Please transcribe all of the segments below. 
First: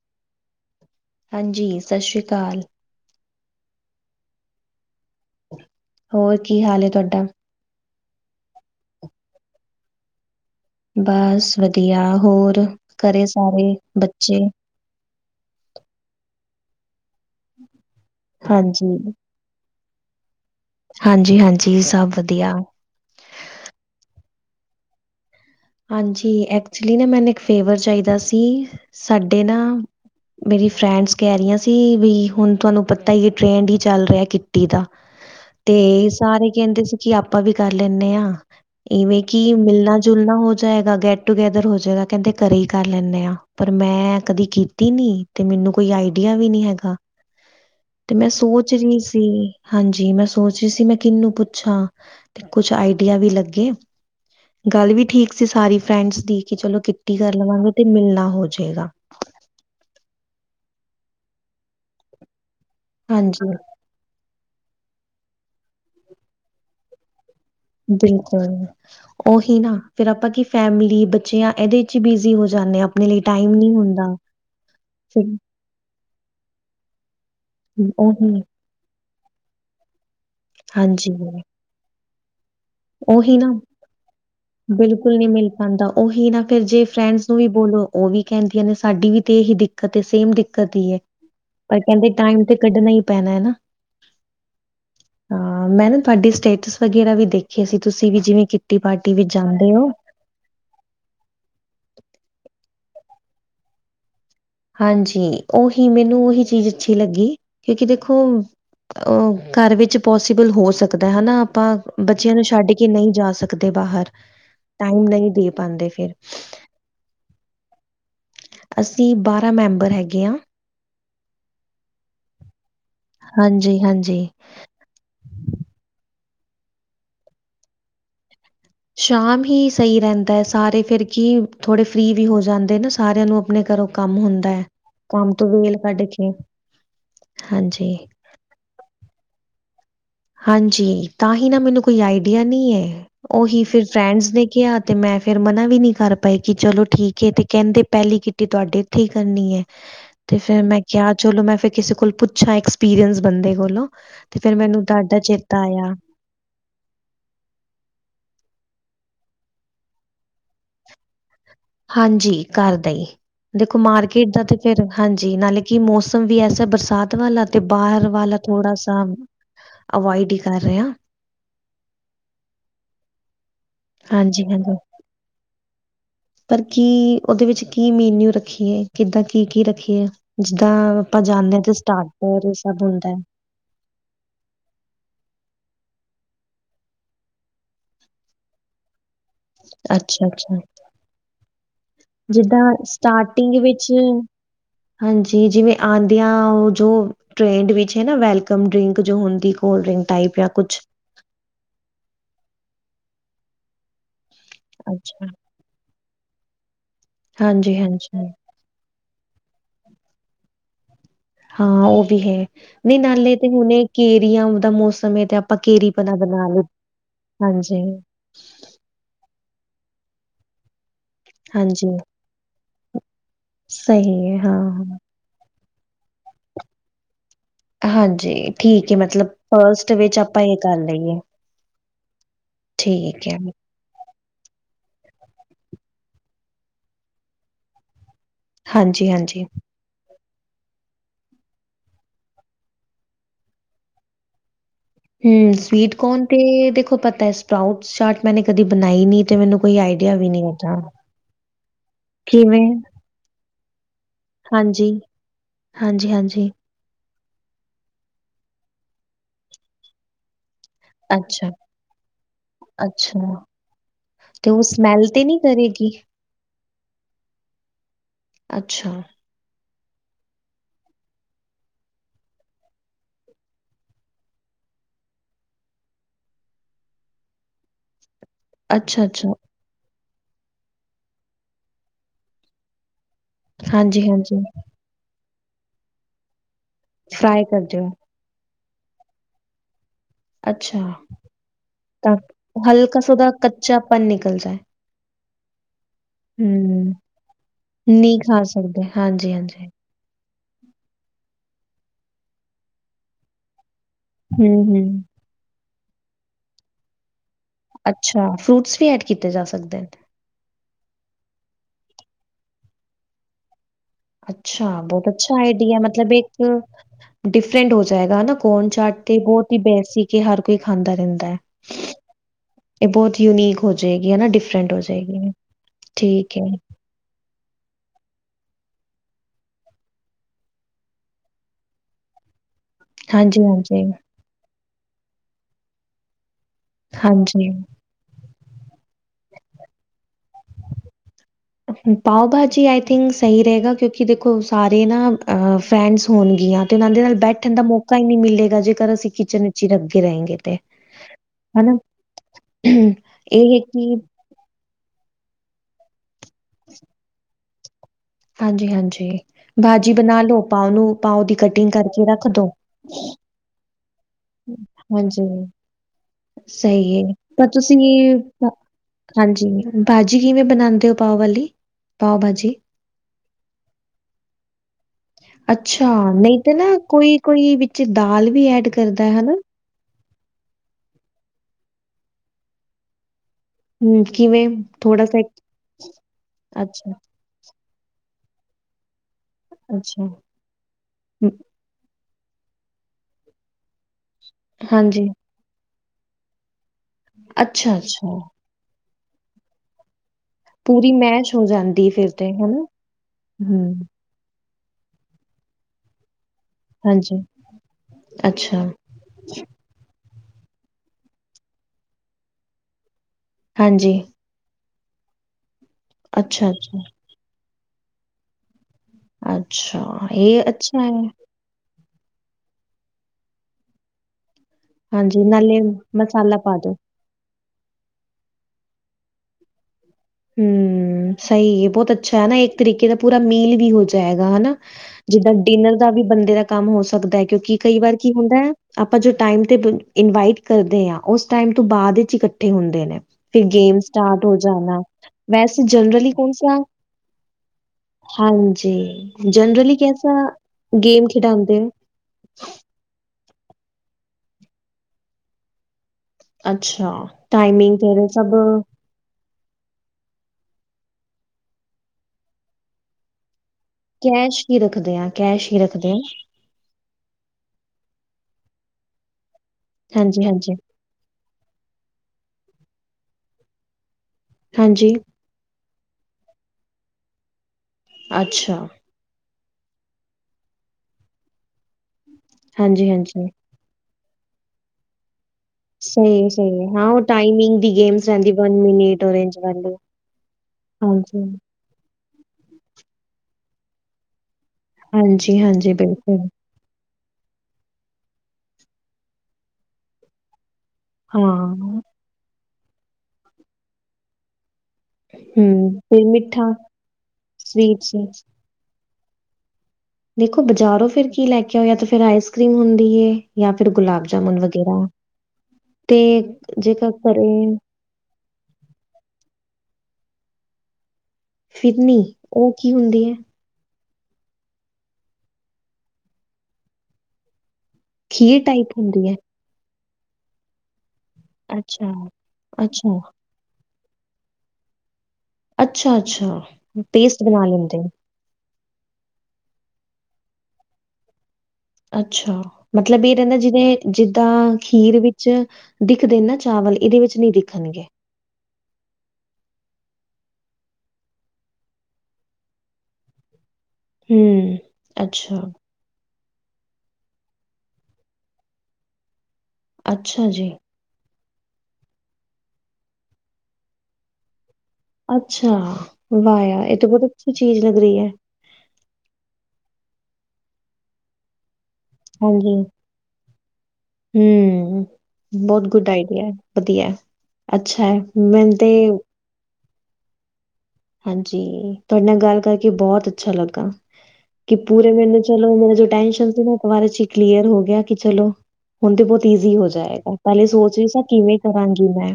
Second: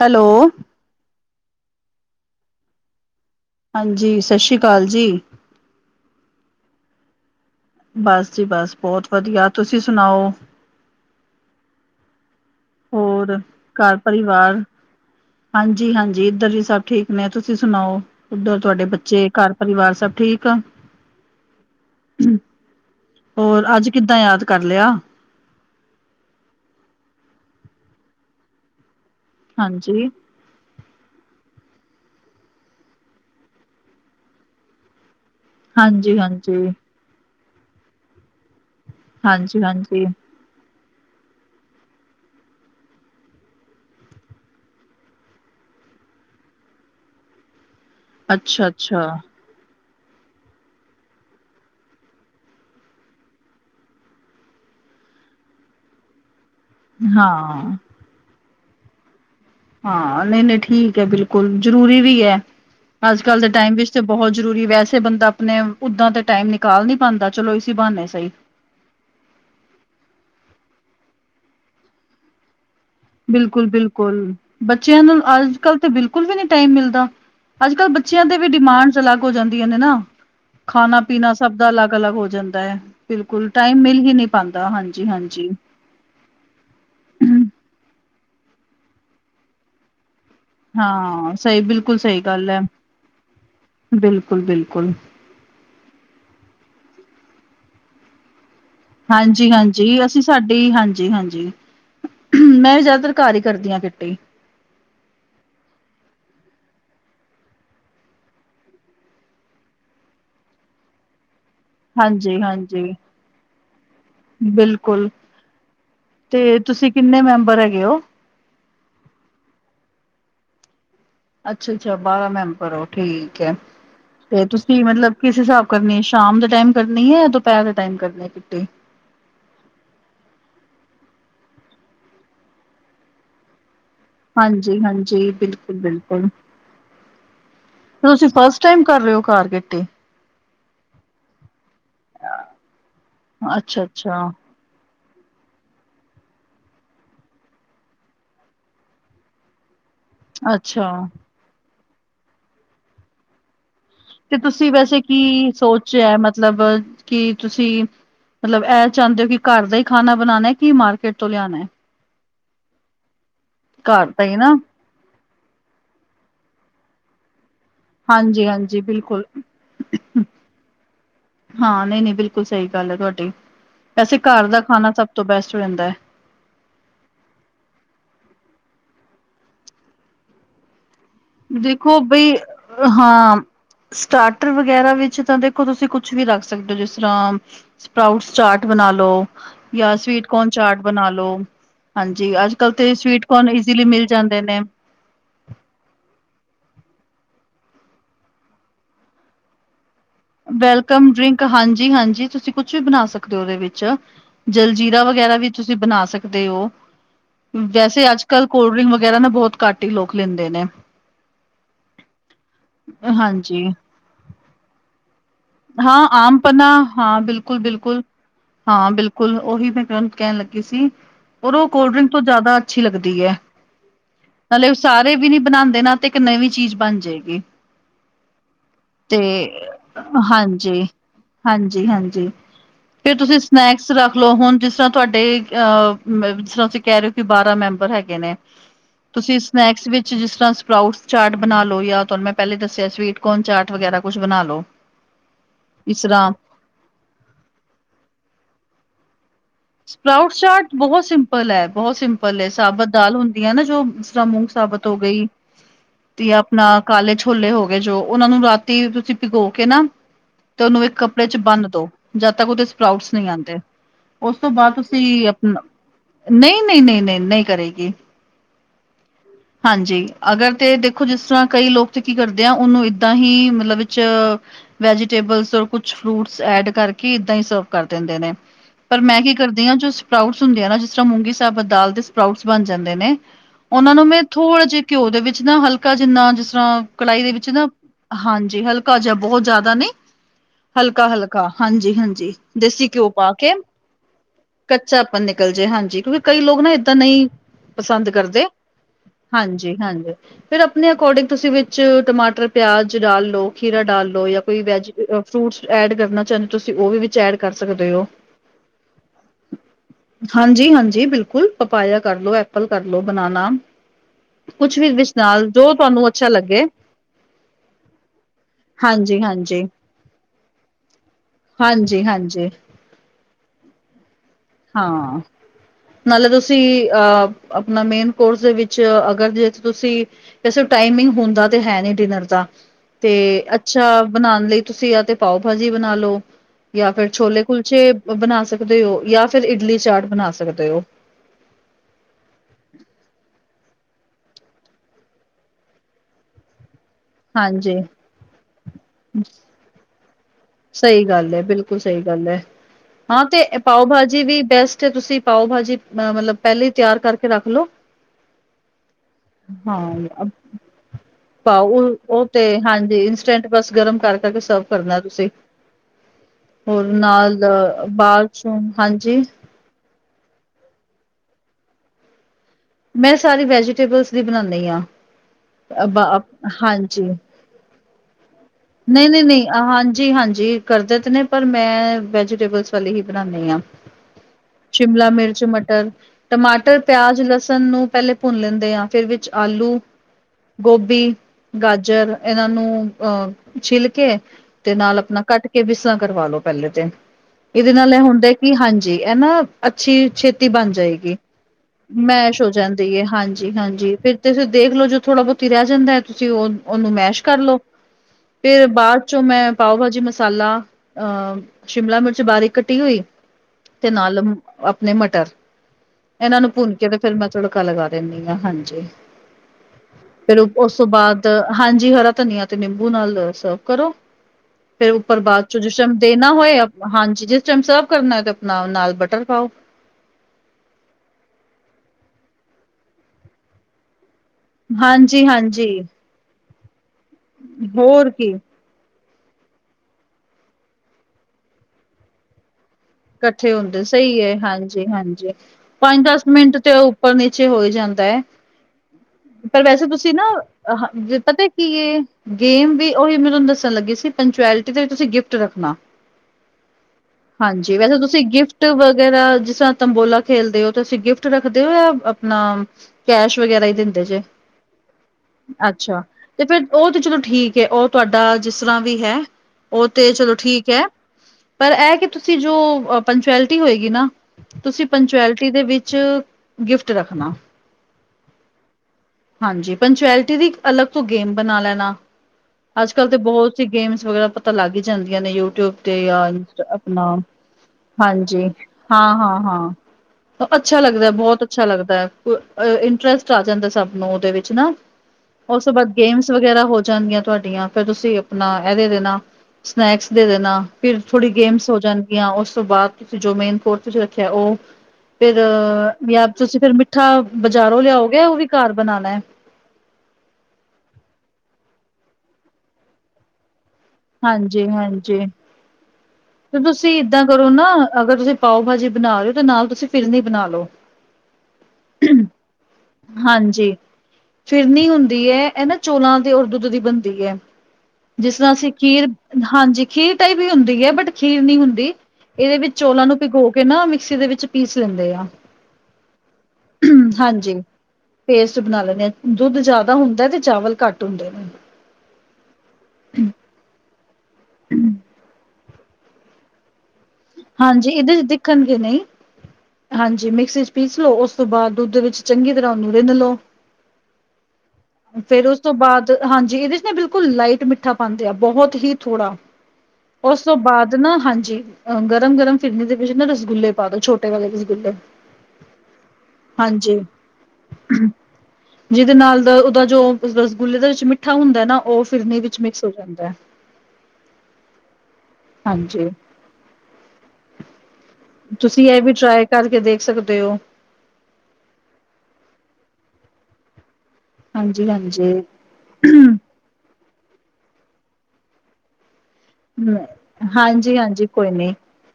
Hello. ਹਾਂਜੀ ਸਤਿ ਸ਼੍ਰੀ ਅਕਾਲ ਹਾਂਜੀ ਸਤਿ ਸ਼੍ਰੀ ਅਕਾਲ ਜੀ ਹੋਰ ਕੀ ਹਾਲ ਤੁਹਾਡਾ ਬਸ ਜੀ ਬਸ ਬਹੁਤ ਵਧੀਆ ਤੁਸੀਂ ਸੁਣਾਓ ਬਸ ਵਧੀਆ ਹੋਰ ਘਰੇ ਹੋਰ ਸਾਰੇ ਘਰ ਬੱਚੇ ਪਰਿਵਾਰ ਹਾਂਜੀ ਹਾਂਜੀ ਇੱਧਰ ਵੀ ਸਭ ਠੀਕ ਨੇ ਤੁਸੀਂ ਸੁਣਾਓ ਉੱਧਰ ਤੁਹਾਡੇ ਹਾਂਜੀ, ਬੱਚੇ ਘਰ ਪਰਿਵਾਰ ਸਭ ਠੀਕ ਆ ਹਾਂਜੀ ਹਾਂਜੀ ਸਭ ਵਧੀਆ ਹੋਰ ਅੱਜ ਕਿੱਦਾਂ ਯਾਦ ਕਰ ਲਿਆ ਹਾਂਜੀ ਐਕਚੁਲੀ ਨਾ ਮੈਨੂੰ ਇੱਕ ਫੇਵਰ ਚਾਹੀਦਾ ਸੀ ਸਾਡੇ ਨਾ ਹਾਂਜੀ, ਮੇਰੀ ਫਰੈਂਡਸ ਕਹਿ ਰਹੀਆਂ ਸੀ ਵੀ ਹੁਣ ਤੁਹਾਨੂੰ ਪਤਾ ਹੀ ਹੈ ਟ੍ਰੇਡ ਹੀ ਚੱਲ ਰਿਹਾ ਕਿੱਟੀ ਦਾ ਤੇ ਹਾਂਜੀ ਸਾਰੇ ਹਾਂਜੀ, ਕਹਿੰਦੇ ਸੀ ਕਿ ਆਪਾਂ ਵੀ ਕਰ ਲੈਂਦੇ ਹਾਂ ਇਵੇਂ ਕਿ ਹਾਂਜੀ ਮਿਲਣਾ ਹਾਂਜੀ, ਜੁਲਣਾ ਹੋ ਹੋ ਜਾਏਗਾ ਗੈਟ ਟੂਗੇੈਦਰ ਹੋ ਜਾਏਗਾ ਕਹਿੰਦੇ ਘਰੇ ਹੀ ਕਰ ਲੈਂਦੇ ਆਾਂ ਪਰ ਮੈਂ ਕਦੀ ਕੀਤੀ ਨੀ ਤੇ ਮੈਨੂੰ ਕੋਈ ਆਈਡੀਆ ਵੀ ਨਹੀਂ ਹੈਗਾ ਤੇ ਮੈਂ ਅੱਛਾ ਸੋਚ ਰਹੀ ਅੱਛਾ, ਸੀ ਹਾਂਜੀ ਮੈਂ ਸੋਚ ਰ ਸੀ ਮੈਂ ਕਿਹਨੂੰ ਪੁੱਛਾਂ ਤੇ ਕੁਛ ਆਈਡੀਆ ਵੀ ਲੱਗੇ ਗੱਲ ਵੀ ਠੀਕ ਸੀ ਸਾਰੀ ਫਰੈਂਡਸ ਦੀ ਕਿ ਚਲੋ ਕਿੱਟੀ ਕਰ ਲਵਾਂਗੇ ਹਾਂ ਤੇ ਮਿਲਣਾ ਹੋ ਜਾਏਗਾ ਹਾਂ ਨਹੀਂ ਨਹੀਂ ਠੀਕ ਹੈ ਬਿਲਕੁਲ ਜਰੂਰੀ ਵੀ ਹੈ ਅੱਜ ਕੱਲ੍ਹ ਦੇ ਹਾਂਜੀ ਟਾਈਮ ਵਿੱਚ ਬਹੁਤ ਜ਼ਰੂਰੀ ਵੈਸੇ ਬੰਦਾ ਆਪਣੇ ਓਦਾਂ ਦਾ ਟਾਈਮ ਨਿਕਾਲ ਨੀ ਪਾਉਂਦਾ ਚਲੋ ਇਸੀ ਬਹਾਨੇ ਸਹੀ। ਬਿਲਕੁਲ ਉਹੀ ਨਾ ਫੇਿਰ ਆਪਾਂ ਕੀ ਫੈਮਲੀ ਬੱਚਿਆਂ ਇਹਦੇ ਚ ਹੀ ਬਿਜ਼ੀ ਹੋ ਜਾਂਦੇ ਹਾਂ ਆਪਣੇ ਲਈ ਟਾਈਮ ਬਿਲਕੁਲ ਨਹੀਂ ਹੁੰਦਾ ਬਿਲਕੁਲ ਬੱਚਿਆਂ ਨੂੰ ਫਿਰ ਅੱਜ ਕੱਲ ਤਾਂ ਬਿਲਕੁਲ ਵੀ ਨਹੀਂ ਟਾਈਮ ਮਿਲਦਾ ਅੱਜ ਕੱਲ੍ਹ ਬੱਚਿਆਂ ਦੇ ਉਹੀ ਵੀ ਡਿਮਾਂਡਸ ਅਲੱਗ ਹੋ ਜਾਂਦੀਆਂ ਨੇ ਨਾ ਹਾਂਜੀ ਖਾਣਾ-ਪੀਣਾ ਸਭ ਦਾ ਅਲੱਗ ਅਲੱਗ ਹੋ ਜਾਂਦਾ ਹੈ ਉਹੀ ਬਿਲਕੁਲ ਨਾ ਟਾਈਮ ਮਿਲ ਹੀ ਨਹੀਂ ਪਾਉਂਦਾ ਹਾਂਜੀ ਬਿਲਕੁਲ ਨਹੀਂ ਮਿਲ ਹਾਂਜੀ ਪਾਉਂਦਾ ਉਹੀ ਨਾ ਫੇਿਰ ਜੇ ਫਰੈਂਡਸ ਨੂੰ ਵੀ ਬੋਲੋ ਉਹ ਵੀ ਕਹਿੰਦੀਆਂ ਨੇ ਸਾਡੀ ਵੀ ਤੇ ਇਹੀ ਦਿੱਕਤ ਹੈ ਸੇਮ ਦਿਕਤ ਹੈ ਹਾਂ ਸਹੀ ਪਰ ਬਿਲਕੁਲ ਕਹਿੰਦੇ ਸਹੀ ਟਾਈਮ ਗੱਲ ਤੇ ਐ। ਕੱਢਣਾ ਹੀ ਪੈਣਾ ਹੈਾ ਬਿਲਕੁਲ-ਬਿਲਕੁਲ [unintelligible] ਹਾਂ ਮੈਂ ਨਾ ਤੁਹਾਡੇ ਸਟੇਟਸ ਵਗੈਰਾ ਵੀ ਦੇਖੇ ਸੀ ਤੁਸੀਂ ਵੀ ਜਿਵੇਂ ਪਾਰਟੀ ਵਿੱਚ ਹਾਂਜੀ ਜਾਂਦੇ ਹਾਂਜੀ ਹੋ। ਅਸੀਂ ਸਾਡੀ ਹਾਂਜੀ ਹਾਂਜੀ ਮੈਂ ਜ਼ਿਆਦਾਤਰ ਘਰ ਹੀ ਕਰਦੀ ਹਾਂ ਕਿੱਟੀ ਹਾਂਜੀ ਉਓਹੀ ਮੈਨੂੰ ਉਹੀ ਚੀਜ਼ ਅੱਛੀ ਲੱਗੀ ਕਿਉਂਕਿ ਦੇਖੋ ਅ ਘਰ ਵਿੱਚ ਪੋਸੀਬਲ ਹੋ ਸਕਦਾ ਹਨਾ ਆਪਾਂ ਬੱਚਿਆਂ ਨੂੰ ਛੱਡ ਹਾਂਜੀ-ਹਾਂਜੀ ਕੇ ਨਹੀਂ ਜਾ ਸਕਦੇ ਬਾਹਰ ਟਾਈਮ ਬਿਲਕੁਲ ਨਹੀਂ ਦੇ ਪਾਂਦੇ ਫਿਰ। ਤੇ ਤੁਸੀਂ ਕਿੰਨੇ ਮੈਂਬਰ ਹੈਗੇ ਹੋ ਅਸੀਂ ਬਾਰਾਂ ਮੈਂਬਰ ਹੈਗੇ ਹਾਂ ਅੱਛਾ ਅੱਛਾ ਬਾਰਾਂ ਮੈਂਬਰ ਹੋ ਠੀਕ ਹੈ ਹਾਂਜੀ-ਹਾਂਜੀ। ਤੇ ਤੁਸੀਂ ਮਤਲਬ ਕਿਸ ਹਿਸਾਬ ਕਰਨੀ ਹੈ ਸ਼ਾਮ ਦੇ ਟਾਈਮ ਕਰਨੀ ਹੈ ਜਾਂ ਦੁਪਹਿਰ ਦੇ ਟਾਈਮ ਕਰਨੇ ਹੈ ਕਿੱਟੀ ਸ਼ਾਮ ਹੀ ਸਹੀ ਰਹਿੰਦਾ ਹੈ ਸਾਰੇ ਫਿਰ ਕੀ ਥੋੜੇ ਫ੍ਰਰੀ ਵੀ ਹੋ ਜਾਂਦੇ ਨਾ ਸਾਰਿਆਂ ਨੂੰ ਆਪਣੇ ਘਰੋਂ ਕੰਮ ਹੁੰਦਾ ਹੈ ਹਾਂਜੀ ਹਾਂਜੀ ਕੰਮ ਤੋਂ ਵੇਹਲ ਬਿਲਕੁਲ ਕੱਢ ਬਿਲਕੁਲ ਕੇ ਹਾਂਜੀ ਕਿਸ ਟਾਈਮ ਕਰ ਰਹੇ ਹੋ ਘਰ ਕਿਟੀ ਹਾਂਜੀ ਤਾਂ ਹੀ ਨਾ ਮੈਨੂੰ ਕੋਈ ਆਈਡੀਆ ਨਹੀਂ ਹੈ ਉਹੀ ਅੱਛਾ ਫਿਰ ਅੱਛਾ ਫਰੈਂਡਸ ਨੇ ਕਿਹਾ ਤੇ ਮੈਂ ਫੇਿਰ ਮਨਾ ਵੀ ਨਹੀਂ ਕਰ ਪਾਈ ਕਿ ਚਲੋ ਠੀਕ ਹੈ ਤੇ ਕਹਿੰਦੇ ਪਹਿਲੀ ਕਿੱਟੀ ਤੁਹਾਡੇ ਇੱਥੇ ਹੀ ਕਰਨੀ ਹੈ ਤੇ ਫੇਿਰ ਮੈਂ ਅੱਛਾ ਕਿਹਾ ਚਲੋ ਮੈਂ ਫ ਕਿਸੇ ਕੋਲ ਪੁੱਛਾਂ ਐਕਸਪੀਰੀੰਸ ਬੰਦੇ ਕੋਲੋਂ ਤੇ ਫਿਰ ਤੁਸੀਂ ਮੈਨੂੰ ਵੈਸੇ ਤੁਹਾਡਾ ਕੀ ਚੇਤਾ ਆਇਆ। ਸੋਚਿਆ ਮਤਲਬ ਕਿ ਤੁਸੀਂ ਮਤਲਬ ਇਹ ਚਾਹੁੰਦੇ ਹੋ ਕਿ ਘਰ ਦਾ ਹੀ ਖਾਣਾ ਬਣਾਉਣਾ ਕਿ ਮਾਰਕੀਟ ਤੋਂ ਲਿਆਉਣਾ ਹੈ ਹਾਂਜੀ ਘਰ ਦਾ ਹੀ ਦੇਖੋ ਘਰ ਮਾਰਕੀਟ ਹੀ ਦਾ ਨਾ ਤੇ ਫਿਰ ਹਾਂਜੀ ਨਾਲੇ ਕਿ ਮੌਸਮ ਵੀ ਐਸਾ ਬਰਸਾਤ ਵਾਲਾ ਤੇ ਬਾਹਰ ਵਾਲਾ ਹਾਂਜੀ ਥੋੜਾ ਹਾਂਜੀ ਸ ਬਿਲਕੁਲ ਅਵੋਇਡ ਹੀ ਕਰ ਰਿਹਾ ਹਾਂ ਨਹੀਂ ਨਹੀਂ ਬਿਲਕੁਲ ਸਹੀ ਗੱਲ ਹੈ ਤੁਹਾਡੀ ਵੈਸੇ ਹਾਂਜੀ, ਘਰ ਦਾ ਹਾਂਜੀ। ਖਾਣਾ ਸਭ ਤੋਂ ਬੈਸਟ ਰ ਜਾਂਦਾ ਹੈ ਪਰ ਕੀ ਉਹਦੇ ਵਿੱਚ ਕੀ ਮੇਨਿਊ ਰੱਖੀਏ ਕਿੱਦਾਂ ਕੀ ਕੀ ਰੱਖੀਏ ਜਿੱਦਾਂ ਆਪਾਂ ਜਾਂਦੇ ਤੇ ਦੇਖੋ ਬਈ ਸਟਾਰਟਰ ਇਹ ਸਭ ਹੁੰਦਾ ਹੈ। ਹਾਂ ਸਟਾਰਟਰ ਵਗੈਰਾ ਵਿੱਚ ਤਾਂ ਦੇਖੋ ਤੁਸੀਂ ਕੁਛ ਵੀ ਰੱਖ ਸਕਦੇ ਹੋ ਜਿਸ ਤਰ੍ਹਾਂ ਸਪਰਾਾਊਟਸ ਚਾਟ ਬਣਾ ਲੋ ਜਾਂ ਅੱਛਾ ਸਵੀਟਕਨ ਅੱਛਾ ਚਾਟ ਬਣਾ ਲ ਲੋ। ਹਾਂਜੀ ਅੱਜ ਜਿੱਦਾਂ ਕੱਲ੍ਹ ਤੇ ਸਵੀਟਕਨ ਸਟਾਰਟਿੰਗ ਇਜ਼ੀਲੀ ਵਿੱਚ ਮਿਲ ਜਾਂਦੇ ਨੇ। ਹਾਂਜੀ ਜਿਵੇਂ ਆਉਂਦਿਆਂ ਉਹ ਜੋ ਟ੍ਰੈਂਡ ਵਿੱਚ ਹੈ ਨਾ ਵੈਲਕਮ ਡਰਿੰਕ ਜੋ ਹੁੰਦੀ। ਕੋਲਡ ਡ੍ਰਿੰਕ ਟਾਈਪ ਜਾਂ ਕੁਛ ਵੈਲਕਮ ਡਰਿੰਕ ਹਾਂਜੀ ਹਾਂਜੀ ਤੁਸੀਂ ਕੁਛ ਵੀ ਬਣਾ ਸਕਦੇ ਹੋ ਉਹਦੇ ਵਿੱਚ। ਜਲਜੀਰਾ ਅੱਛਾ ਵਗੈਰਾ ਵੀ ਤੁਸੀਂ ਬਣਾ ਸਕਦੇ ਹੋ ਹਾਂਜੀ ਵੈਸੇ ਅੱਜ ਹਾਂਜੀ ਕੱਲ੍ਹ। ਕੋਲਡ ਡਰਿੰਕ ਵਗੈਰਾ ਨਾ ਬਹੁਤ ਘੱਟ ਹੀ ਲੋਕ ਲੈਂਦੇ ਨੇ। ਹਾਂ ਉਹ ਵੀ ਹੈ ਨਹੀਂ ਨਾਲੇ ਤੇ ਹਾਂਜੀ। ਹੁਣੇ ਕੇਰੀਆਂ ਦਾ ਮੌਸਮ ਹੈ ਤੇ ਕੇਰੀ ਹਾਂ ਪਨਾ ਬਣਾ ਲਈ ਆਮਪਨਾ ਹਾਂ ਬਿਲਕੁਲ ਹਾਂਜੀ ਬਿਲਕੁਲ। ਹਾਂ ਬਿਲਕੁਲ ਉਹੀ ਮੈਂ ਕਹਿਣ ਲੱਗੀ ਸੀ। ਪਰ ਉਹ ਹਾਂਜੀ ਕੋਲਡ ਡਰਿੰਕ ਤੋਂ ਜ਼ਿਆਦਾ ਅੱਛੀ ਲੱਗਦੀ ਹੈ ਸਹੀ ਹੈ ਨਾਲੇ ਉਹ ਹਾਂ ਸਾਰੇ ਵੀ ਨੀ ਬਣਾਉਂਦੇ ਨਾ। ਤੇ ਇੱਕ ਨਵੀਂ ਚੀਜ਼ ਬਣ ਜਾਏਗੀ। ਹਾਂਜੀ ਠੀਕ ਤੇ ਮਤਲਬ ਫਸਟ। ਵਿੱਚ ਆਪਾਂ ਇਹ ਹਾਂਜੀ ਕਰ ਲਈਏ ਹਾਂਜੀ ਹਾਂਜੀ ਫਿਰ ਠੀਕ ਹੈ, ਤੁਸੀਂ ਸਨੈਕ। ਰੱਖ ਲਓ ਹੁਣ ਜਿਸ ਤਰ੍ਹਾਂ ਤੁਹਾਡੇ ਅਹ ਜਿਸ ਤਰ੍ਹਾਂ ਤੁਸੀਂ ਕਹਿ ਰਹੇ ਹੋ ਕਿ ਬਾਰਾਂ ਮੈਂਬਰ ਹੈਗੇ ਨੇ। ਤੁਸੀਂ ਹਾਂਜੀ-ਹਾਂਜੀ, ਸਨੈਕਸ ਵਿੱਚ ਜਿਸ ਤਰ੍ਹਾਂ ਸਪਰਾਊਟਸ ਚਾਰਟ ਬਣਾ ਲ ਲੋ ਯ ਤੁਹਾਨੂੰ ਮੈਂ ਪਹਿਲੇ ਦੱਸਿਆ ਸਵੀਟਕੋਰਨ ਚਾਰਟ ਵਗੈਰਾ ਕੁਛ ਬਣਾ ਲ ਲੋ। ਹਮ ਸਵੀਟ ਇਸ ਕੋਨ ਤਰ੍ਹਾਂ ਤੇ ਦੇਖੋ ਪਤਾ ਹੈ ਸਪਰਾਊਟ ਚਾਟ ਮੈਨੇ ਕਦੀ ਬਣਾਈ ਨੀ ਤੇ ਮੈਨੂੰ ਕੋਈ ਆਈਡੀਆ ਵੀ ਸਪਰਾਊਟ ਨਹੀਂ ਚਾਰਟ ਹੈਗਾ, ਬਹੁਤ ਸਿੰਪਲ ਹੈ ਬਹੁਤ ਸਿੰਪਲ ਹੈ ਕਿਵੇਂ? ਸਾਬਤ ਦਾਲ ਹੁੰਦੀ ਹੈ ਨਾ ਜੋ ਜਿਸ ਤਰਾਂ ਮੁੰਗ ਸਾਬਤ ਹੋ ਗਈ। ਹਾਂਜੀ ਤੇ ਹਾਂਜੀ ਆਪਣਾ ਕਾਲੇ ਛੋਲੇ ਹੋ ਗਏ ਜੋ ਉਹਨਾ ਨੂੰ ਰਾਤੀ ਤੁਸੀਂ ਭਿਗੋ ਕੇ ਨਾ ਤੇ ਉਹਨੂੰ ਕੱਪੜੇ ਚ ਅੱਛਾ, ਬੰਨ ਦੋ ਜਦ ਤੱਕ ਉਹਦੇ ਸਪਰਾਊਟਸ ਅੱਛਾ ਨਹੀਂ ਆਉਂਦੇ। ਉਸ ਤੇ ਤੋਂ ਉਹ ਬਾਅਦ ਸਮੈਲ ਤੇ ਤੁਸੀਂ ਨਹੀਂ ਆਪਣਾ ਕਰੇਗੀ? ਨਹੀਂ ਨਹੀਂ ਨਹੀਂ ਨਹੀਂ ਨਹੀਂ ਕਰੇਗੀ। ਅੱਛਾ ਹਾਂਜੀ ਅਗਰ ਤੇ ਦੇਖੋ ਜਿਸ ਤਰ੍ਹਾਂ ਕਈ ਲੋਕ ਤੇ ਕੀ ਕਰਦੇ ਆ ਉਹਨੂੰ ਏਦਾਂ ਹੀ ਮਤਲਬ ਵਿੱਚ ਵੈਜੀਟੇਬਲ ਕੁਛ ਫਰੂਟਸ ਐਡ ਕਰਕੇ ਏਦਾਂ ਹੀ ਸਰਵ ਕਰ ਦਿੰਦੇ ਨੇ। ਪਰ ਮੈਂ ਕੀ ਅੱਛਾ-ਅੱਛਾ, ਕਰਦੀ ਹਾਂ ਜੋ ਸਪਰਾਟਸ ਹੁੰਦੀ ਆ ਨਾ ਜਿਸ ਤਰ੍ਹਾਂ ਮੂੰਗੀ ਸਾਬਤ ਦਾਲ ਦੇ ਸਪਰਾਟਸ ਬਣ ਜਾਂਦੇ ਨੇ? ਉਹਨਾਂ ਨੂੰ ਮੈਂ ਹਾਂਜੀ-ਹਾਂਜੀ, ਥੋੜ੍ਹਾ ਜਿਹਾ ਘਿਓ ਦੇ ਵਿੱਚ ਨਾ ਹਲਕਾ ਜਿੰਨਾ ਜਿਸ ਤਰ੍ਹਾਂ ਕੜਾਹੀ ਦੇ ਫਰਾਈ ਵਿੱਚ ਕਰ ਨਾ ਦਿਓ, ਹਾਂਜੀ ਹਲਕਾ ਜਿਹਾ ਬਹੁਤ ਜ਼ਿਆਦਾ ਨਹੀਂ। ਅੱਛਾ ਹਲਕਾ ਹਲਕਾ ਹਾਂਜੀ ਹਾਂਜੀ ਦੇਸੀ ਘਿਓ ਪਾ ਕੇ ਪਾਨੀ ਨਿਕਲ ਜਾਏ। ਕੱਚਾ ਆਪਾਂ ਨ ਨਿਕਲ ਜਏ ਹਾਂਜੀ ਕਿ ਕਈ ਲੋਕ ਨਾ ਹੂੰ, ਏਦਾਂ ਨਹੀਂ ਪਸੰਦ ਨਹੀਂ ਖਾ ਕਰਦੇ ਸਕਦੇ, ਹਾਂਜੀ-ਹਾਂਜੀ, ਹਾਂਜੀ ਹਾਂਜੀ। ਫੇਿਰ ਆਪਣੇ ਅਕੋਰਡਿੰਗ ਤੁਸੀਂ ਵਿੱਚ ਟਮਾਟਰ ਪਿਆਜ ਡਾਲ ਲੋੋ ਖੀਰਾ ਡਾਲ ਲੋ। ਜਾਂ ਕੋਈ ਵੈਜ ਹੂੰ-ਹੂੰ, ਫਰੂਟਸ ਐਡ ਕਰਨਾ ਚਾਹੁੰਦੇ ਹੋ ਤੁਸੀਂ ਉਹ ਵੀ ਵਿੱਚ ਐਡ ਕਰ ਸਕਦੇ ਹੋ ਅੱਛਾ ਫਰੂਟਸ ਵੀ ਐਡ ਕੀਤੇ ਜਾ ਸਕਦੇ ਨੇ ਹਾਂਜੀ ਹਾਂਜੀ ਬਿਲਕੁਲ ਪਪਾਇਆ ਕਰਲੋ ਐਪਲ ਕਰ ਲੋ ਬਨਾਨਾ ਅੱਛਾ ਕੁਛ ਵੀ ਬਹੁਤ ਵਿੱਚ ਅੱਛਾ ਨਾਲ ਜੋ ਆਈਡੀਆ ਤੁਹਾਨੂੰ ਮਤਲਬ ਅੱਛਾ ਇੱਕ ਲੱਗੇ ਡਿਫਰੈਂਟ ਹੋ ਜਾਏਗਾ ਹਨ ਕੋਨ ਚਾਟ ਤੇ ਬਹੁਤ ਹੀ ਹਾਂਜੀ-ਹਾਂਜੀ ਬੇ ਸੀ ਕੇ ਹਰ ਕੋਈ ਖਾਂਦਾ ਰਹਿੰਦਾ ਹੈ। ਹਾਂਜੀ ਹਾਂਜੀ। ਇਹ ਬਹੁਤ ਯੂਨੀਕ ਹੋ ਜਾਏਗੀ ਹੈ ਨਾ ਡਿਫਰੈਂਟ ਹੋ ਹਾਂ। ਜਾਏਗੀ। ਨਾਲੇ ਠੀਕ ਹੈ ਤੁਸੀਂ ਅਹ ਆਪਣਾ ਮੇਨ ਕੋਰਸ ਦੇ ਵਿੱਚ ਅਗਰ ਜੇ ਤੁਸੀਂ ਵੈਸੇ ਟਾਈਮਿੰਗ ਹੁੰਦਾ ਤੇ ਹੈ ਨਹੀਂ ਡਿਨਰ ਦਾ ਤੇ ਹਾਂਜੀ-ਹਾਂਜੀ। ਅੱਛਾ ਬਣਾਉਣ ਲਈ ਤੁਸੀਂ ਆ ਤੇ ਪਾਓ ਭਾਜੀ ਬਣਾ ਲੋ ਜਾਂ ਫਿਰ ਛੋਲੇ ਹਾਂਜੀ ਕੁਲਚੇ ਬਣਾ ਸਕਦੇ ਹੋ ਜਾਂ ਫਿਰ ਇਡਲੀ ਚਾਟ ਬਣਾ ਸਕਦੇ ਹੋ। ਪਾਓ ਭਾਜੀ ਆਈ ਥਿੰਕ ਸਹੀ ਰਹੇਗਾ ਕਿਉਂਕਿ ਦੇਖੋ ਸਾਰੇ ਨਾ ਅ ਫੈਨਡਸ ਹੋਣਗੀਆਂ। ਉਹਨਾਂ ਦੇ ਨਾਲ ਬੈਠਣ ਦਾ ਹਾਂਜੀ, ਮੌਕਾ ਹੀ ਨਹੀਂ ਮਿਲੇਗਾ ਜੇਕਰ ਅਸੀਂ ਕਿਚਨ ਵਿੱਚ ਹੀ ਲਗੇ ਰਹੇਗੇ ਤੇ। ਸਹੀ ਗੱਲ ਹੈ ਬਿਲਕੁਲ ਹਨਾ ਸਹੀ ਗੱਲ ਹੈ, ਹਾਂ ਤੇ ਇਹ ਹੈ ਪਾਓ ਕਿ ਭਾਜੀ ਵੀ ਬੈਸਟ ਹੈ ਤੁਸੀਂ? ਪਾਓ ਭਾਜੀ ਅ ਮਤਲਬ ਪਹਿਲੇ ਹੀ ਤਿਆਰ ਕਰਕੇ ਰੱਖ ਲਓ। ਹਾਂਜੀ- ਹਾਂਜੀ ਭਾਜੀ ਬਣਾ ਲੋੋ, ਪਾਓ ਨੂੰ ਪਾਓ ਦੀ ਕਟਿੰਗ ਕਰਕੇ ਰੱਖ ਦੋ। ਚੰਡ ਬਸ ਗਰਮ ਕਰ ਕਰਕੇ ਸਰਵ ਕਰਨਾ ਹਾਂਜੀ ਤੁਸੀਂ। ਹੋਰ ਸਹੀ ਹੈ ਨਾਲ, ਪਰ ਤੁਸੀਂ ਬਾਅਦ ਚੋ ਹਾਂਜੀ? ਭਾਜੀ ਕਿਵੇਂ ਬਣਾਉਂਦੇ ਹੋ, ਪਾਓ ਵਾਲੀ, ਪਾਓ ਭਾਜੀ। ਮੈਂ ਸਾਰੀ ਵੈਜੀਟੇਬਲਸ ਦੀ ਬਣਾਉਦੀ ਹਾਂ। ਅੱਛਾ, ਨਹੀਂ ਤੇ ਨਾ ਹਾਂਜੀ ਕੋਈ -ਕੋਈ ਵਿੱਚ ਦਾਲ ਵੀ ਐਡ ਨਹੀਂ ਕਰਦਾ ਨਹੀਂ ਹਨਾ। ਨਹੀਂ ਹਾਂਜੀ- ਹਾਂਜੀ ਕਰਦੇ ਤੇ ਨੇ, ਪਰ ਮੈਂ ਵੈਜੀਟੇਬਲਸ ਵਾਲੀ ਹੀ ਬਣਾਉਦੀ ਹਾਂ। ਹੂੰ, ਕਿਵੇਂ ਥੋੜਾ ਸ਼ਿਮਲਾ ਸਾ ਮਿਰਚ, ਮਟਰ, ਟਮਾਟਰ, ਅੱਛਾ, ਪਿਆਜ, ਲਸਣ? ਲਸਣ ਨੂੰ ਪਹਿਲੇ ਭੁੰਨ ਲੈਂਦੇ ਹਾਂ, ਫਿਰ ਵਿੱਚ ਆਲੂ, ਅੱਛਾ, ਗੋਭੀ? ਹੂੰ, ਗਾਜਰ, ਇਹਨਾਂ ਨੂੰ ਅਹ ਛਿੱਲ ਕੇ, ਤੇ ਨਾਲ ਹਾਂਜੀ, ਆਪਣਾ ਕੱਟ? ਕਿ ਬਿਸਰਾਂ ਕਰਵਾ ਲੋ ਪਹਿਲੇ ਤੇ, ਇਹਦੇ ਨਾਲ ਇਹ ਅੱਛਾ-ਅੱਛਾ, ਹੁੰਦਾ ਕਿ ਹਾਂਜੀ ਇਹ ਨਾ? ਅੱਛੀ, ਛੇਤੀ ਬਣ ਪੂਰੀ ਜਾਏਗੀ ਮੈਸ਼ ਹੋ ਜਾਂਦੀ ਫਿਰ ਤੇ ਮੈਂਸ? ਹੋ ਹਨਾ? ਜਾਂਦੀ ਹੈ ਹਾਂਜੀ- ਹੂੰ, ਹਾਂਜੀ, ਫਿਰ ਤੁਸੀਂ ਦੇਖਲੋ ਜੋ ਥੋੜਾ ਬਹੁਤੀ ਰਹਿ ਜਾਂਦਾ ਹੈ ਤੁਸੀਂ ਉਹ? ਉਹਨੂੰ ਹਾਂਜੀ, ਮੈਸ਼ ਕਰਲੋ, ਅੱਛਾ, ਫਿਰ ਬਾਅਦ? ਚੋਂ ਮੈਂ ਪਾਓ ਭਾਜੀ ਮਸਾਲਾ, ਅਹ ਸ਼ਿਮਲਾ ਮਿਰਚ ਬਾਰੀਕ ਕੱਟੀ ਹੋਈ? ਤੇ ਹਾਂਜੀ, ਨਾਲ ਆਪਣੇ ਮਟਰ, ਇਹਨਾਂ ਨੂੰ ਭੁੰਨ ਅੱਛਾ-ਅੱਛਾ, ਕੇ? ਫਿਰ ਮੈਂ ਤੜ੍ਹਕਾ, ਲਗਾ ਦਿੰਦੀ ਹਾਂ ਹਾਂਜੀ। ਅੱਛਾ, ਫਿਰ ਇਹ ਉਸ ਅੱਛਾ ਤੋਂ ਹੈ। ਬਾਅਦ ਹਾਂਜੀ ਹਰਾ ਧਨੀਆ ਤੇ ਨਿੰਬੂ ਨਾਲ ਸਰਵ ਕਰੋ। ਫਿਰ ਉੱਪਰ ਹਾਂਜੀ, ਬਾਅਦ ਨਾਲੇ ਚੋਂ ਜਿਸ ਟਾਈਮ ਦੇਣਾ ਮਸਾਲਾ ਪਾ ਹੋਏ ਦੋ। ਹਾਂਜੀ ਜਿਸ ਟਾਈਮ ਸਰਵ ਕਰਨਾ ਤੇ ਆਪਣਾ ਨਾਲ ਬਟਰ ਪਾਓ। ਹਮ, ਸਹੀ ਹੈ ਬਹੁਤ ਅੱਛਾ ਹੈ ਨਾ ਇੱਕ ਤਰੀਕੇ ਦਾ ਪੂਰਾ ਮੀਲ ਵੀ ਹੋ ਜਾਏਗਾ, ਹਨਾ? ਜਿੱਦਾਂ ਹਾਂਜੀ-ਹਾਂਜੀ ਡਿਨਰ ਦਾ ਵੀ ਬੰਦੇ ਦਾ ਕੰਮ ਹੋ ਸਕਦਾ ਹੈ, ਕਿਉਂਕਿ ਕਈ ਵਾਰ ਕੀ ਹੁੰਦਾ ਹੈ। ਆਪਾਂ ਜੋ ਟਾਈਮ ਤੇ ਇਨਵਾਈਟ ਕਰਦੇ ਹਾਂ, ਉਸ ਟਾਈਮ ਤੋਂ ਬਾਅਦ ਵਿੱਚ ਇਕਠੇ ਹੁੰਦੇ ਨੇ। ਫਿਰ ਇਕੱਠੇ ਗੇਮ ਹੁੰਦੇ, ਸਹੀ ਸਟਾਰਟ ਹੋ ਹੈ ਜਾਣਾ ਹਾਂਜੀ -ਹਾਂਜੀ। ਹਾਂਜੀ, ਪੰਜ ਦਸ ਮਿੰਟ ਤੇ ਉਹ ਉੱਪਰ ਨੀਚੇ ਹੋ ਜਾਂਦਾ ਹੈ। ਪਰ ਵੈਸੇ ਤੁਸੀਂ ਨਾ, ਪਤਾ ਕੀ ਏ? ਗੇਮ ਵੀ ਉਹੀ ਮੈ ਤੁਹਾਨੂੰ ਦੱਸਣ ਲੱਗੀ ਸੀ ਪੰਚੁਐਲਿਟੀ ਤੇ ਤੁਸੀਂ ਗਿਫਟ ਰੱਖਣਾ ਅੱਛਾ, ਟਾਈਮਿੰਗ ਹਾਂਜੀ ਵੈਸੇ ਤੁਸੀਂ ਗਿਫਟ ਵਗੈਰਾ ਜਿਸ ਤਰਾਂ ਤੰਬੋਲਾ ਖੇਲਦੇ ਹੋ ਤੁਸੀਂ ਗਿਫਟ ਰੱਖਦੇ ਹੋ ਯਾਂ ਆਪਣਾ ਕੈਸ਼ ਵਗੈਰਾ ਹੀ ਦੇਂ ਕੈਸ਼ ਹੀ ਰੱਖਦੇ ਹਾਂ, ਕੈਸ਼ ਹੀ ਰੱਖਦੇ ਹਾਂ ਤੇ ਫਿਰ ਉਹ ਤੇ ਚਲੋ ਠੀਕ ਹੈ, ਉਹ ਤੁਹਾਡਾ ਜਿਸ ਤਰ੍ਹਾਂ ਵੀ ਹੈ ਉਹ ਤੇ ਚਲੋ ਠੀਕ ਹੈ, ਪਰ ਇਹ ਕਿ ਤੁਸੀਂ ਜੋ ਅ ਪੰਚੁਐਲਿਟੀ ਹੋਏਗੀ ਨਾ ਤੁਸੀਂ ਪੰਚੁਐਲਿਟੀ ਦੇ ਵਿੱਚ ਗਿਫਟ ਰੱਖਣਾ ਅੱਛਾ ਹਾਂਜੀ ਪੰਚੁਐਲਿਟੀ ਦੀ ਅਲੱਗ ਤੋਂ ਗੇਮ ਬਣਾ ਲੈਣਾ, ਅੱਜ -ਕੱਲ ਤੇ ਬਹੁਤ? ਗੇਮਸ ਵਗੈਰਾ ਪਤਾ ਲੱਗ ਹੀ ਜਾਂਦੀਆਂ ਨੇ ਯੂਟਿਊਬ ਤੇ ਜਾਂ ਇੰਟਾ? ਹਾਂਜੀ, ਹਾਂ- ਹਾਂ -ਹਾਂ ਅੱਛਾ ਲੱਗਦਾ ਬਹੁਤ? ਅੱਛਾ ਲੱਗਦਾ ਹੈ ਇੰਟਰਸਟ ਆ ਜਾਂਦਾ ਸਭ ਨੂੰ ਉਹਦੇ ਵਿੱਚ ਨਾ। ਉਸ ਹਾਂਜੀ-ਹਾਂਜੀ, ਤੋਂ ਬਾਅਦ, ਬਿਲਕੁਲ ਗੇਮਸ ਵਗੈਰਾ ਹੋ ਜਾਂਦੀਆਂ ਤੁਹਾਡੀਆਂ। ਫਿਰ ਤੁਸੀਂ ਆਪਣਾ ਇਹ ਦੇ ਦੇਣਾ, ਸਨੈਕਸ ਦੇ ਦੇਣਾ ਫਿਰ ਥੋੜੀ ਗੇਮਸ? ਹੋ ਹਾਂ, ਜਾਣਗੀਆਂ, ਉਸ ਤੋਂ ਬਾਅਦ ਤੁਸੀਂ ਜੋ ਮੇਨ ਕੋਰਸ ਤੁਸੀਂ ਰੱਖਿਆ ਉਹ? ਫਿਰ ਹੂੰ ਫਿਰ ਯਾਰ ਮਿੱਠਾ ਤੁਸੀਂ ਫਿਰ ਮਿੱਠਾ ਬਾਜ਼ਾਰੋਂ ਸਵੀਟ ਚ ਲਿਆਓਗੇ, ਉਹ ਵੀ ਘਰ ਬਣਾਉਣਾ ਹੈ। ਦੇਖੋ ਬਜ਼ਾਰੋਂ ਫਿਰ ਕੀ ਲੈ ਕੇ ਆਏ ਤਾਂ ਫਿਰ ਆਈਸ ਕਰ੍ਰੀਮ ਹੁੰਦੀ ਜਾਂ ਫਿਰ ਗੁਲਾਬ? ਜਾਮੁਨ ਹਾਂਜੀ- ਵਗੈਰਾ ਹਾਂਜੀ, ਤੇ ਫੇਰ ਜੇਕਰ ਤੁਸੀਂ ਏਦਾਂ ਕਰੋ ਘਰੇ ਨਾ, ਅਗਰ ਤੁਸੀਂ? ਪਾਓ ਭਾਜੀ ਬਣਾ ਲਓ ਤੇ ਨਾਲ ਤੁਸੀਂ ਫਿਰਨੀ ਬਣਾ ਲੋ। ਫਿਰਨੀ, ਉਹ ਕੀ ਹੁੰਦੀ ਹੈ ਹਾਂਜੀ, ਫਿਰਨੀ ਹੁੰਦੀ ਹੈ ਇਹ ਨਾ ਚੋਲਾਂ ਤੇ ਔਰ ਦੁੱਧ ਦੀ ਬਣਦੀ ਹੈ ਜਿਸ ਖੀਰ ਤਰ੍ਹਾਂ, ਅਸੀਂ ਟਾਈਪ ਖੀਰ, ਹੁੰਦੀ ਐ? ਹਾਂਜੀ ਖੀਰ ਟਾਈਪ ਹੀ ਹੁੰਦੀ ਹੈ। ਬਟ ਖੀਰ ਨਹੀਂ ਹੁੰਦੀ, ਅੱਛਾ। ਇਹਦੇ ਵਿੱਚ, ਅੱਛਾ, ਚੌਲਾਂ ਨੂੰ ਭਿਗੋ ਕੇ ਨਾ, ਮਿਕਸੀ ਦੇ ਵਿੱਚ ਪੀਸ ਲੈਂਦੇ ਆ। ਅੱਛਾ -ਅੱਛਾ, ਪੇਸਟ ਬਣਾ ਹਾਂਜੀ। ਲੈਂਦੇ ਹੋ? ਪੇਸਟ, ਬਣਾ ਲੈਂਨੇ ਹਾਂ, ਦੁੱਧ ਜ਼ਿਆਦਾ ਹੁੰਦਾ ਹੈ, ਤੇ ਚਾਵਲ ਘੱਟ ਹੁੰਦੇ ਨੇ। ਅੱਛਾ, ਮਤਲਬ ਇਹ ਰਹਿੰਦਾ, ਜਿਵੇ ਜਿੱਦਾਂ ਖੀਰ ਵਿੱਚ ਦਿਖਦੇ ਨਾ ਚਾਵਲ, ਇਹਦੇ ਵਿੱਚ ਨਹੀਂ ਦਿੱਖ ਹਾਂਜੀ, ਇਹਦੇ ਚ ਦਿਖਣਗੇ ਨਹੀਂ। ਹਾਂਜੀ, ਮਿਕਸੀ ਚ ਪੀਸ ਲਉ, ਉਸ ਤੋਂ ਬਾਅਦ ਦੁੱਧ ਵਿੱਚ ਚੰਗੀ ਤਰ੍ਹਾਂ, ਉਹਨੂੰ ਰਿੰਨ ਲਉ। ਹਮ, ਅੱਛਾ। ਉਸ ਤੋਂ ਬਾਅਦ, ਹਾਂਜੀ ਇਹਦੇ ਚ ਨਾ, ਬਿਲਕੁਲ ਲਾਈਟ ਮਿੱਠਾ ਪਾਂਦੇ ਆ, ਬਹੁਤ ਹੀ ਥੋੜਾ। ਅੱਛਾ ਉਸ ਜੀ। ਤੋਂ, ਬਾਅਦ ਨਾ, ਹਾਂਜੀ ਅਹ ਗਰਮ- ਗਰਮ, ਫਿਰਨੀ ਦੇ ਵਿੱਚ ਨਾ, ਰਸਗੁੱਲੇ ਪਾ ਦੋ। ਛੋ ਟੇ, ਵਾਲੇ ਰਸਗੁੱਲੇ। ਅੱਛਾ, ਵਾਇਆ, ਇਹ ਤੇ ਹਾਂਜੀ ਬਹੁਤ ਅੱਛੀ ਚੀਜ਼ ਲੱਗ ਰਹੀ ਹੈ। ਜਿਹਦੇ ਨਾਲ, ਦਾ ਉਹਦਾ ਜੋ ਰਸਗੁੱਲੇ ਦੇ ਵਿੱਚ ਮਿੱਠਾ ਹੁੰਦਾ ਹੈ ਨਾ, ਉਹ ਫਿਰਨੀ ਵਿੱਚ ਮਿਕਸ ਹੋ ਜਾਂਦਾ ਹੈ। ਹਮ, ਬਹੁਤ ਗੁੱਡ ਹਾਂਜੀ ਆਈਡੀਆ, ਵਧੀਆ ਅੱਛਾ ਹੈ। ਤੁਸੀਂ, ਇਹ ਵੀ ਟਰਾਈ ਕਰਕੇ ਦੇਖ ਸਕਦੇ ਹੋ। ਹਾਂਜੀ, ਤੁਹਾਡੇ ਨਾਲ ਗੱਲ ਕਰਕੇ ਬਹੁਤ ਅੱਛਾ ਲੱਗਾ। ਕਿ, ਪੂਰੇ ਮੈਨੂੰ ਹਾਂਜੀ-ਹਾਂਜੀ। ਚਲੋ ਮੇਰੇ ਜੋ ਟੈਸ਼ਨ ਸੀ, ਨਾ ਉਹ ਇਕ ਵਾਰ ਚ ਹੀ, ਕਲੀਅਰ ਹੋ ਗਿਆ ਕਿ, ਚਲੋ ਹੁਣ ਤੇ, ਬਹੁਤ ਈਜ਼ੀ ਹੋ ਜਾਏਗਾ, ਪਹਿਲੇ ਸੋਚ ਰਹੀ ਸਾ, ਹਾਂਜੀ-ਹਾਂਜੀ ਕਿਵੇਂ ਕੋਈ ਨੀ। ਕਰਾਂਗੀ, ਮੈਂ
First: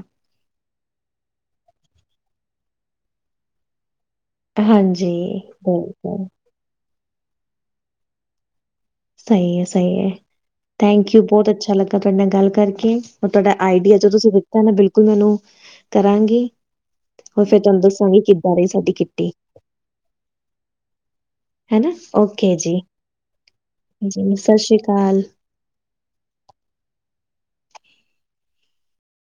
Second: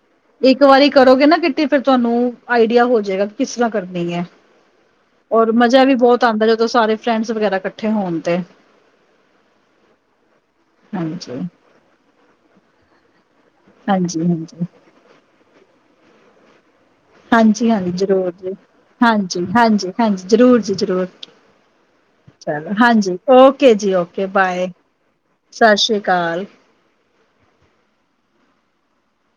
ਇੱਕ ਵਾਰੀ, ਕਰੋਗੇ ਨਾ ਕਿੱਟੀ, ਫਿਰ ਤੁਹਾਨੂੰ ਆਈਡੀਆ ਹੋ ਜਾਏਗਾ, ਕਿ ਕਿਸ ਤਰ੍ਹਾਂ ਕਰਨੀ ਹੈ। ਔਰ, ਮਜ਼ਾ ਵੀ ਬਹੁਤ ਆਉਂਦਾ, ਜਦੋਂ ਸਾਰੇ ਫਰੈਂਡਸ ਵਗੈਰਾ, ਇਕੱਠੇ ਹੋਣ ਤੇ। ਸਹੀ ਹੈ -ਸਹੀ ਹੈ, ਥੈਂਕਯੂ ਹਾਂਜੀ ਬਹੁਤ ਅੱਛਾ ਲੱਗਾ, ਤੁਹਾਡੇ ਨਾਲ ਗੱਲ ਕਰਕੇ। ਉਹ ਤੁਹਾਡਾ, ਆਈਡੀਆ ਜੋ ਹਾਂਜੀ ਤੁਸੀਂ ਹਾਂਜੀ ਦਿੱਤਾ ਨਾ, ਬਿਲਕੁਲ ਮੈਨੂੰ, ਕਰਾਂਗੀ। ਹੋਰ, ਫੇਰ ਹਾਂਜੀ ਤੁਹਾਨੂੰ ਹਾਂਜੀ ਦੱਸਾਂਗੀ, ਜ਼ਰੂਰ ਜੀ ਕਿੱਦਾਂ ਰਹੀ ਸਾਡੀ ਕਿੱਟੀ। ਹਾਂਜੀ ਹਾਂਜੀ -ਹਾਂਜੀ, ਜ਼ਰੂਰ ਜੀ ਜ਼ਰੂਰ। ਹਨਾ ਓਕੇ ਚਲ ਜੀ ਹਾਂਜੀ, ਓਕੇ ਜੀ ਓਕੇ, ਸਤਿ ਬਾਏ ਸ੍ਰੀ ਅਕਾਲ ਸਤਿ ਸ੍ਰੀ ਅਕਾਲ।